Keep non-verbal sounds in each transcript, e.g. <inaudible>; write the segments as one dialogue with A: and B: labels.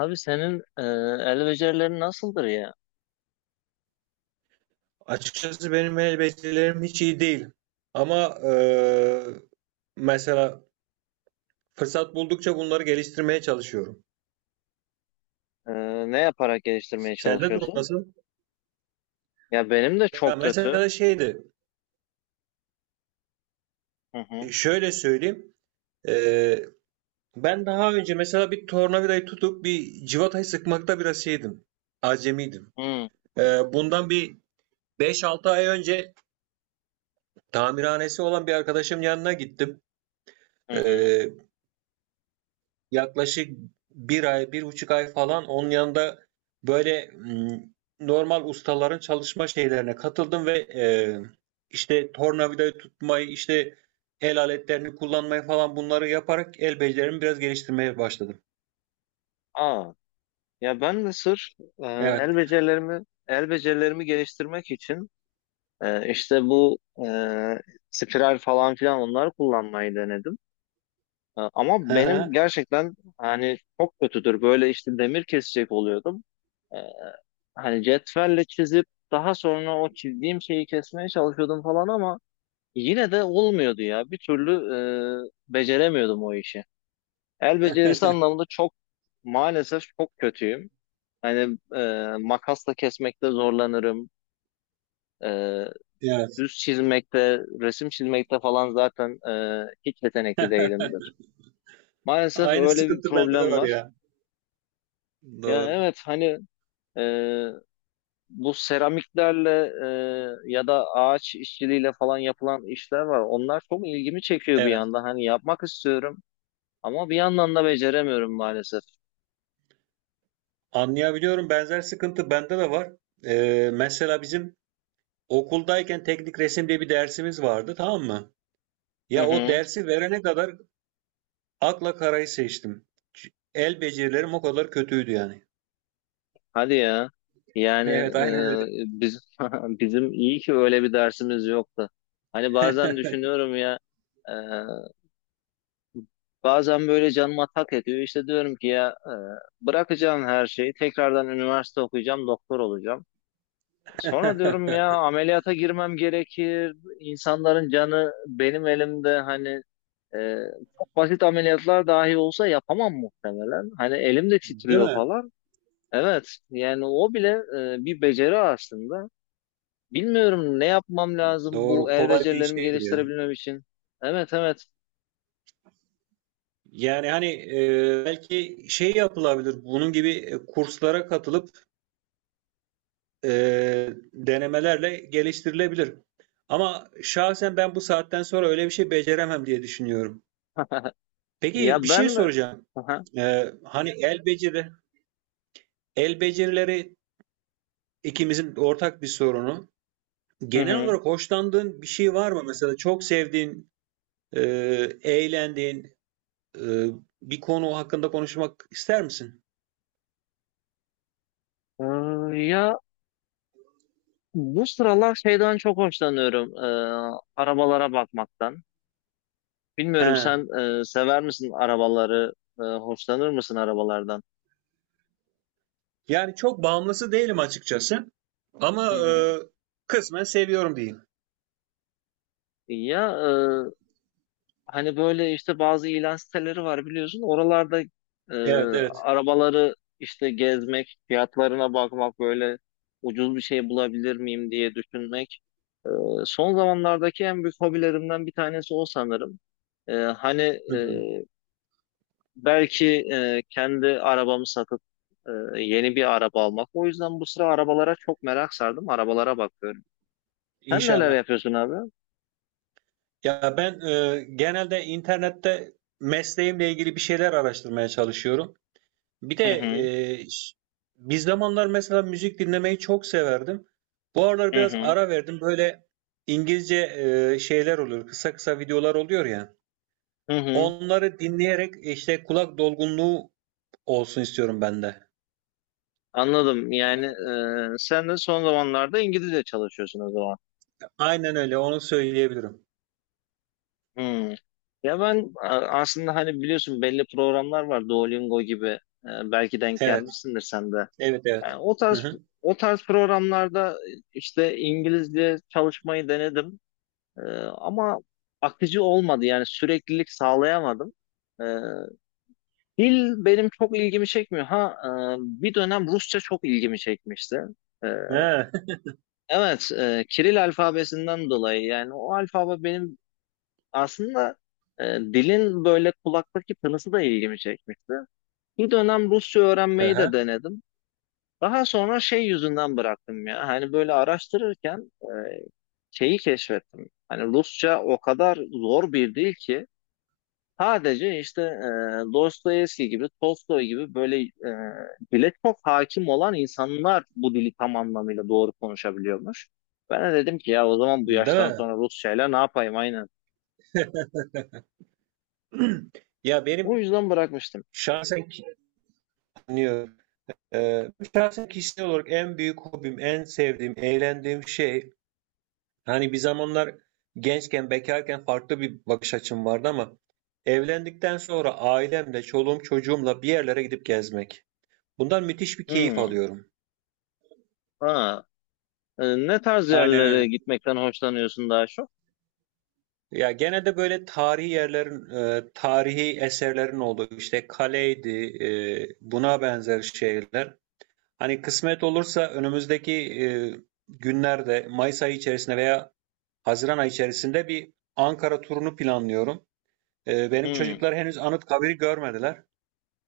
A: Abi senin el becerilerin nasıldır ya?
B: Açıkçası benim elbiselerim hiç iyi değil. Ama mesela fırsat buldukça bunları geliştirmeye çalışıyorum.
A: E, ne yaparak geliştirmeye
B: Sende durum
A: çalışıyorsun?
B: nasıl?
A: Ya benim de
B: Ya
A: çok kötü.
B: mesela şeydi,
A: Hı hı.
B: şöyle söyleyeyim. Eee, Ben daha önce mesela bir tornavidayı tutup bir civatayı sıkmakta biraz şeydim. Acemiydim.
A: Hı
B: Bundan bir beş altı ay önce tamirhanesi olan bir arkadaşım yanına gittim.
A: hı. Hı.
B: Eee Yaklaşık bir ay, 1,5 ay falan onun yanında böyle, normal ustaların çalışma şeylerine katıldım ve, işte tornavidayı tutmayı, işte el aletlerini kullanmayı falan bunları yaparak el becerilerimi biraz geliştirmeye başladım.
A: Aa, ya ben de sırf
B: Evet.
A: el becerilerimi geliştirmek için işte bu e, spiral falan filan onları kullanmayı denedim. Ama benim
B: <laughs>
A: gerçekten hani çok kötüdür. Böyle işte demir kesecek oluyordum. E, hani cetvelle çizip daha sonra o çizdiğim şeyi kesmeye çalışıyordum falan ama yine de olmuyordu ya. Bir türlü beceremiyordum o işi. El becerisi anlamında çok maalesef çok kötüyüm. Hani makasla kesmekte zorlanırım. E,
B: Evet.
A: düz çizmekte, resim çizmekte falan zaten hiç yetenekli değilimdir.
B: <laughs>
A: Maalesef
B: Aynı
A: öyle bir
B: sıkıntı bende de
A: problem
B: var
A: var.
B: ya.
A: Ya
B: Doğru.
A: evet hani e, bu seramiklerle ya da ağaç işçiliğiyle falan yapılan işler var. Onlar çok ilgimi çekiyor bir
B: Evet.
A: yandan. Hani yapmak istiyorum. Ama bir yandan da beceremiyorum maalesef.
B: Anlayabiliyorum. Benzer sıkıntı bende de var. Mesela bizim okuldayken teknik resim diye bir dersimiz vardı, tamam mı?
A: Hı
B: Ya o
A: hı.
B: dersi verene kadar akla karayı seçtim. El becerilerim o kadar kötüydü yani.
A: Hadi ya.
B: <laughs>
A: Yani
B: Evet, aynen öyle.
A: biz <laughs> bizim iyi ki öyle bir dersimiz yoktu. Hani bazen düşünüyorum ya e, bazen böyle canıma tak ediyor. İşte diyorum ki ya bırakacağım her şeyi. Tekrardan üniversite okuyacağım, doktor olacağım. Sonra diyorum ya
B: <laughs>
A: ameliyata girmem gerekir. İnsanların canı benim elimde hani e, çok basit ameliyatlar dahi olsa yapamam muhtemelen. Hani elim de
B: Değil
A: titriyor
B: mi?
A: falan. Evet, yani o bile bir beceri aslında. Bilmiyorum ne yapmam lazım bu
B: Doğru.
A: el
B: Kolay bir iş
A: becerilerimi
B: değildir ya.
A: geliştirebilmem için. Evet, evet.
B: Yani hani belki şey yapılabilir. Bunun gibi kurslara katılıp e, denemelerle geliştirilebilir. Ama şahsen ben bu saatten sonra öyle bir şey beceremem diye düşünüyorum.
A: <laughs> Ya
B: Peki bir
A: ben.
B: şey soracağım.
A: Aha.
B: Hani el becerileri ikimizin ortak bir sorunu.
A: Hı
B: Genel
A: hı.
B: olarak hoşlandığın bir şey var mı? Mesela çok sevdiğin, eğlendiğin, eee, bir konu hakkında konuşmak ister misin?
A: Ee, ya bu sıralar şeyden çok hoşlanıyorum. Arabalara bakmaktan. Bilmiyorum
B: He.
A: sen sever misin arabaları? Hoşlanır mısın arabalardan?
B: Yani çok bağımlısı değilim açıkçası. Ama
A: Hı hı.
B: kısmen seviyorum diyeyim.
A: Ya, hani böyle işte bazı ilan siteleri var biliyorsun. Oralarda e,
B: Evet, evet.
A: arabaları işte gezmek, fiyatlarına bakmak böyle ucuz bir şey bulabilir miyim diye düşünmek. Son zamanlardaki en büyük hobilerimden bir tanesi o sanırım. Hani
B: Hı
A: e,
B: hı.
A: belki kendi arabamı satıp e, yeni bir araba almak. O yüzden bu sıra arabalara çok merak sardım. Arabalara bakıyorum. Sen neler
B: İnşallah.
A: yapıyorsun abi?
B: Ya ben genelde internette mesleğimle ilgili bir şeyler araştırmaya çalışıyorum. Bir de
A: Hı
B: e,
A: hı.
B: bir zamanlar mesela müzik dinlemeyi çok severdim. Bu aralar
A: Hı
B: biraz
A: hı.
B: ara verdim. Böyle İngilizce şeyler oluyor. Kısa kısa videolar oluyor ya.
A: Hı hı.
B: Onları dinleyerek işte kulak dolgunluğu olsun istiyorum ben de.
A: Anladım. Yani sen de son zamanlarda İngilizce çalışıyorsun o zaman.
B: Aynen öyle. Onu söyleyebilirim.
A: Hmm. Ya ben aslında hani biliyorsun belli programlar var Duolingo gibi. Belki denk
B: Evet.
A: gelmişsindir sen de.
B: Evet, evet.
A: Yani o
B: Hı
A: tarz
B: hı.
A: o tarz programlarda işte İngilizce çalışmayı denedim. E, ama akıcı olmadı. Yani süreklilik sağlayamadım. E, dil benim çok ilgimi çekmiyor. Ha, bir dönem Rusça çok ilgimi çekmişti. E,
B: Ha,
A: Evet, Kiril alfabesinden dolayı yani o alfabe benim aslında dilin böyle kulaktaki tınısı da ilgimi çekmişti. Bir dönem Rusça
B: hı
A: öğrenmeyi
B: hı.
A: de denedim. Daha sonra şey yüzünden bıraktım ya. Hani böyle araştırırken şeyi keşfettim. Hani Rusça o kadar zor bir dil ki sadece işte Dostoyevski gibi, Tolstoy gibi böyle dile çok hakim olan insanlar bu dili tam anlamıyla doğru konuşabiliyormuş. Ben de dedim ki ya o zaman bu
B: Değil
A: yaştan
B: mi?
A: sonra Rusçayla ne yapayım aynen.
B: <clears throat> Ya
A: O
B: benim
A: yüzden bırakmıştım.
B: şahsen ki- dinliyorum. Şahsen, kişisel olarak en büyük hobim, en sevdiğim, eğlendiğim şey, hani bir zamanlar gençken, bekarken farklı bir bakış açım vardı ama evlendikten sonra ailemle, çoluğum, çocuğumla bir yerlere gidip gezmek. Bundan müthiş bir keyif
A: Hmm.
B: alıyorum.
A: Ha. Ne tarz
B: Aynen
A: yerlere
B: öyle.
A: gitmekten hoşlanıyorsun daha çok?
B: Ya genelde böyle tarihi yerlerin, tarihi eserlerin olduğu, işte kaleydi, buna benzer şeyler. Hani kısmet olursa önümüzdeki günlerde Mayıs ayı içerisinde veya Haziran ayı içerisinde bir Ankara turunu planlıyorum. Benim
A: Hmm.
B: çocuklar henüz Anıtkabir'i görmediler.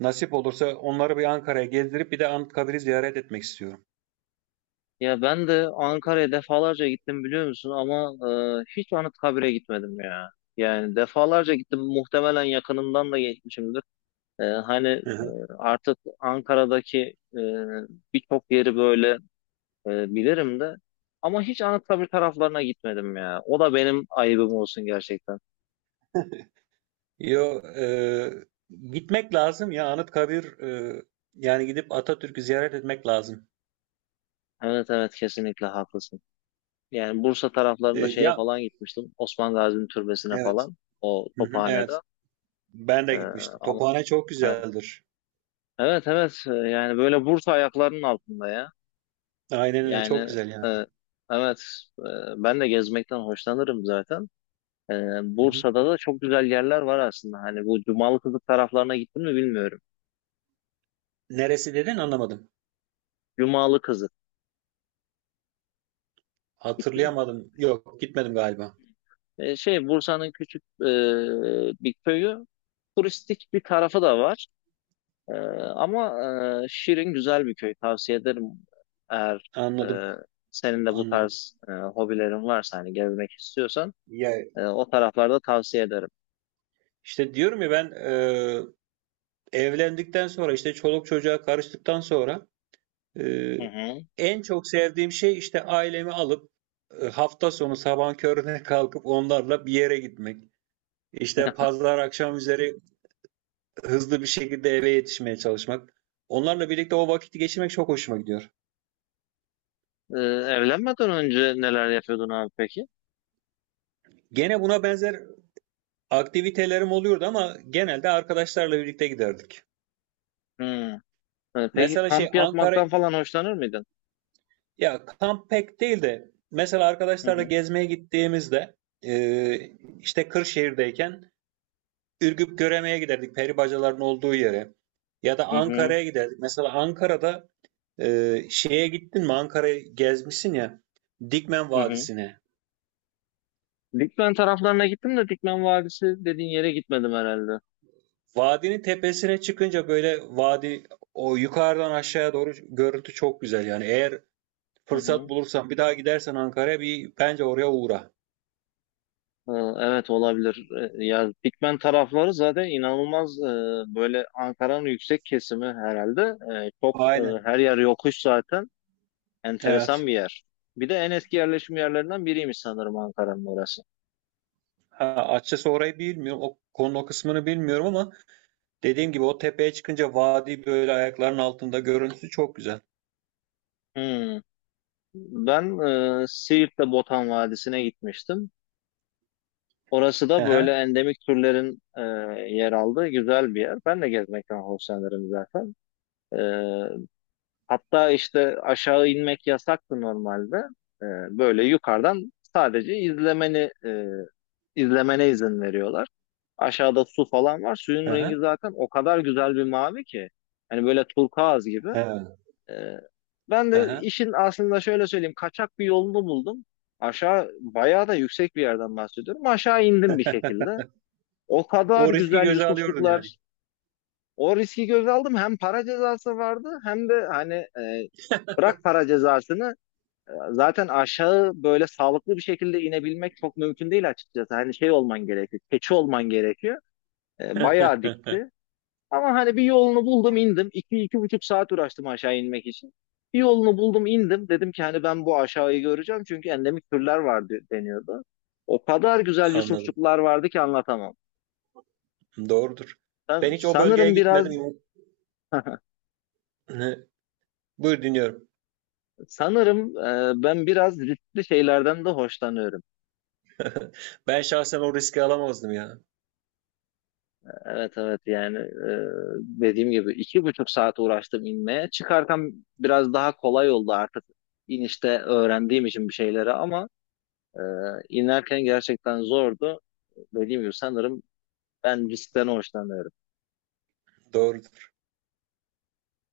B: Nasip olursa onları bir Ankara'ya gezdirip bir de Anıtkabir'i ziyaret etmek istiyorum.
A: Ya ben de Ankara'ya defalarca gittim biliyor musun ama hiç Anıtkabir'e gitmedim ya. Yani defalarca gittim muhtemelen yakınından da geçmişimdir. Hani
B: Hı hı.
A: artık Ankara'daki e, birçok yeri böyle bilirim de ama hiç Anıtkabir taraflarına gitmedim ya. O da benim ayıbım olsun gerçekten.
B: Yo, gitmek lazım ya. Anıtkabir, yani gidip Atatürk'ü ziyaret etmek lazım.
A: Evet, evet, kesinlikle haklısın. Yani Bursa taraflarında şeye
B: Ya
A: falan gitmiştim. Osman Gazi'nin türbesine
B: evet.
A: falan. O
B: Hı hı,
A: Tophane'de.
B: evet. Ben de
A: E,
B: gitmiştim.
A: ama
B: Tophane çok
A: evet,
B: güzeldir.
A: evet, evet. Yani böyle Bursa ayaklarının altında ya.
B: Aynen öyle, çok
A: Yani
B: güzel yani.
A: e, evet, e, ben de gezmekten hoşlanırım zaten. Ee,
B: Hı hı.
A: Bursa'da da çok güzel yerler var aslında. Hani bu Cumalı Kızık taraflarına gittim mi bilmiyorum.
B: Neresi dedin, anlamadım.
A: Cumalı Kızık gittim mi?
B: Hatırlayamadım. Yok, gitmedim galiba.
A: Şey, Bursa'nın küçük bir köyü. Turistik bir tarafı da var. Ee, ama şirin güzel bir köy. Tavsiye ederim eğer
B: Anladım.
A: e, senin de bu
B: Anladım.
A: tarz hobilerin varsa hani gezmek istiyorsan
B: Ya
A: o taraflarda tavsiye ederim.
B: işte diyorum ya, ben evlendikten sonra, işte çoluk çocuğa karıştıktan sonra, e,
A: Hı hı.
B: en çok sevdiğim şey işte ailemi alıp hafta sonu sabah körüne <laughs> kalkıp onlarla bir yere gitmek. İşte pazar akşam üzeri hızlı bir şekilde eve yetişmeye çalışmak. Onlarla birlikte o vakiti geçirmek çok hoşuma gidiyor.
A: Ee, evlenmeden önce neler yapıyordun abi peki?
B: Gene buna benzer aktivitelerim oluyordu ama genelde arkadaşlarla birlikte giderdik.
A: Hı. Peki
B: Mesela şey
A: kamp
B: Ankara
A: yapmaktan falan hoşlanır mıydın?
B: Ya, kamp pek değil de mesela
A: Hı
B: arkadaşlarla
A: hı.
B: gezmeye gittiğimizde, e, işte Kırşehir'deyken Ürgüp Göreme'ye giderdik, peri bacaların olduğu yere. Ya da
A: Hı hı.
B: Ankara'ya giderdik. Mesela Ankara'da şeye gittin mi, Ankara'yı gezmişsin ya, Dikmen
A: Hı hı.
B: Vadisi'ne.
A: Dikmen taraflarına gittim de Dikmen Vadisi dediğin yere gitmedim herhalde.
B: Vadinin tepesine çıkınca böyle vadi, o yukarıdan aşağıya doğru görüntü çok güzel yani. Eğer
A: Hı
B: fırsat
A: hı.
B: bulursan, bir daha gidersen Ankara'ya, bir bence oraya uğra.
A: Ee, Evet, olabilir. Ya, Dikmen tarafları zaten inanılmaz, böyle Ankara'nın yüksek kesimi herhalde. Çok,
B: Aynen.
A: her yer yokuş zaten. Enteresan
B: Evet.
A: bir yer. Bir de en eski yerleşim yerlerinden biriymiş sanırım Ankara'nın orası.
B: Ha, açıkçası orayı bilmiyorum. O konu, o kısmını bilmiyorum ama dediğim gibi o tepeye çıkınca vadi böyle ayaklarının altında, görüntüsü çok güzel.
A: Hmm. Ben Siirt'te Botan Vadisi'ne gitmiştim. Orası
B: Hı
A: da böyle
B: hı,
A: endemik türlerin yer aldığı güzel bir yer. Ben de gezmekten hoşlanırım zaten. Ee, hatta işte aşağı inmek yasaktı normalde. Ee, Böyle yukarıdan sadece izlemene izin veriyorlar. Aşağıda su falan var.
B: hı
A: Suyun rengi
B: hı,
A: zaten o kadar güzel bir mavi ki. Hani böyle turkuaz gibi. Ee, ben
B: hı
A: de
B: hı.
A: işin aslında şöyle söyleyeyim. Kaçak bir yolunu buldum. Aşağı bayağı da yüksek bir yerden bahsediyorum. Aşağı indim bir şekilde.
B: <laughs>
A: O kadar
B: O riski
A: güzel
B: göze alıyordun yani.
A: Yusufçuklar. O riski göze aldım. Hem para cezası vardı hem de hani. Bırak para cezasını, zaten aşağı böyle sağlıklı bir şekilde inebilmek çok mümkün değil açıkçası. Hani şey olman gerekiyor, keçi olman gerekiyor. Bayağı
B: <laughs>
A: dikti. Ama hani bir yolunu buldum indim. İki buçuk saat uğraştım aşağı inmek için. Bir yolunu buldum indim. Dedim ki hani ben bu aşağıyı göreceğim çünkü endemik türler vardı deniyordu. O kadar güzel
B: Anladım.
A: yusufçuklar vardı ki anlatamam.
B: Doğrudur.
A: Ben
B: Ben hiç o bölgeye
A: sanırım biraz
B: gitmedim.
A: <laughs>
B: <laughs> Buyur, dinliyorum.
A: sanırım ben biraz riskli şeylerden de hoşlanıyorum.
B: Ben şahsen o riski alamazdım ya.
A: Evet, evet, yani dediğim gibi 2,5 saat uğraştım inmeye. Çıkarken biraz daha kolay oldu artık inişte öğrendiğim için bir şeyleri ama e, inerken gerçekten zordu. Dediğim gibi sanırım ben riskten hoşlanıyorum.
B: Doğrudur.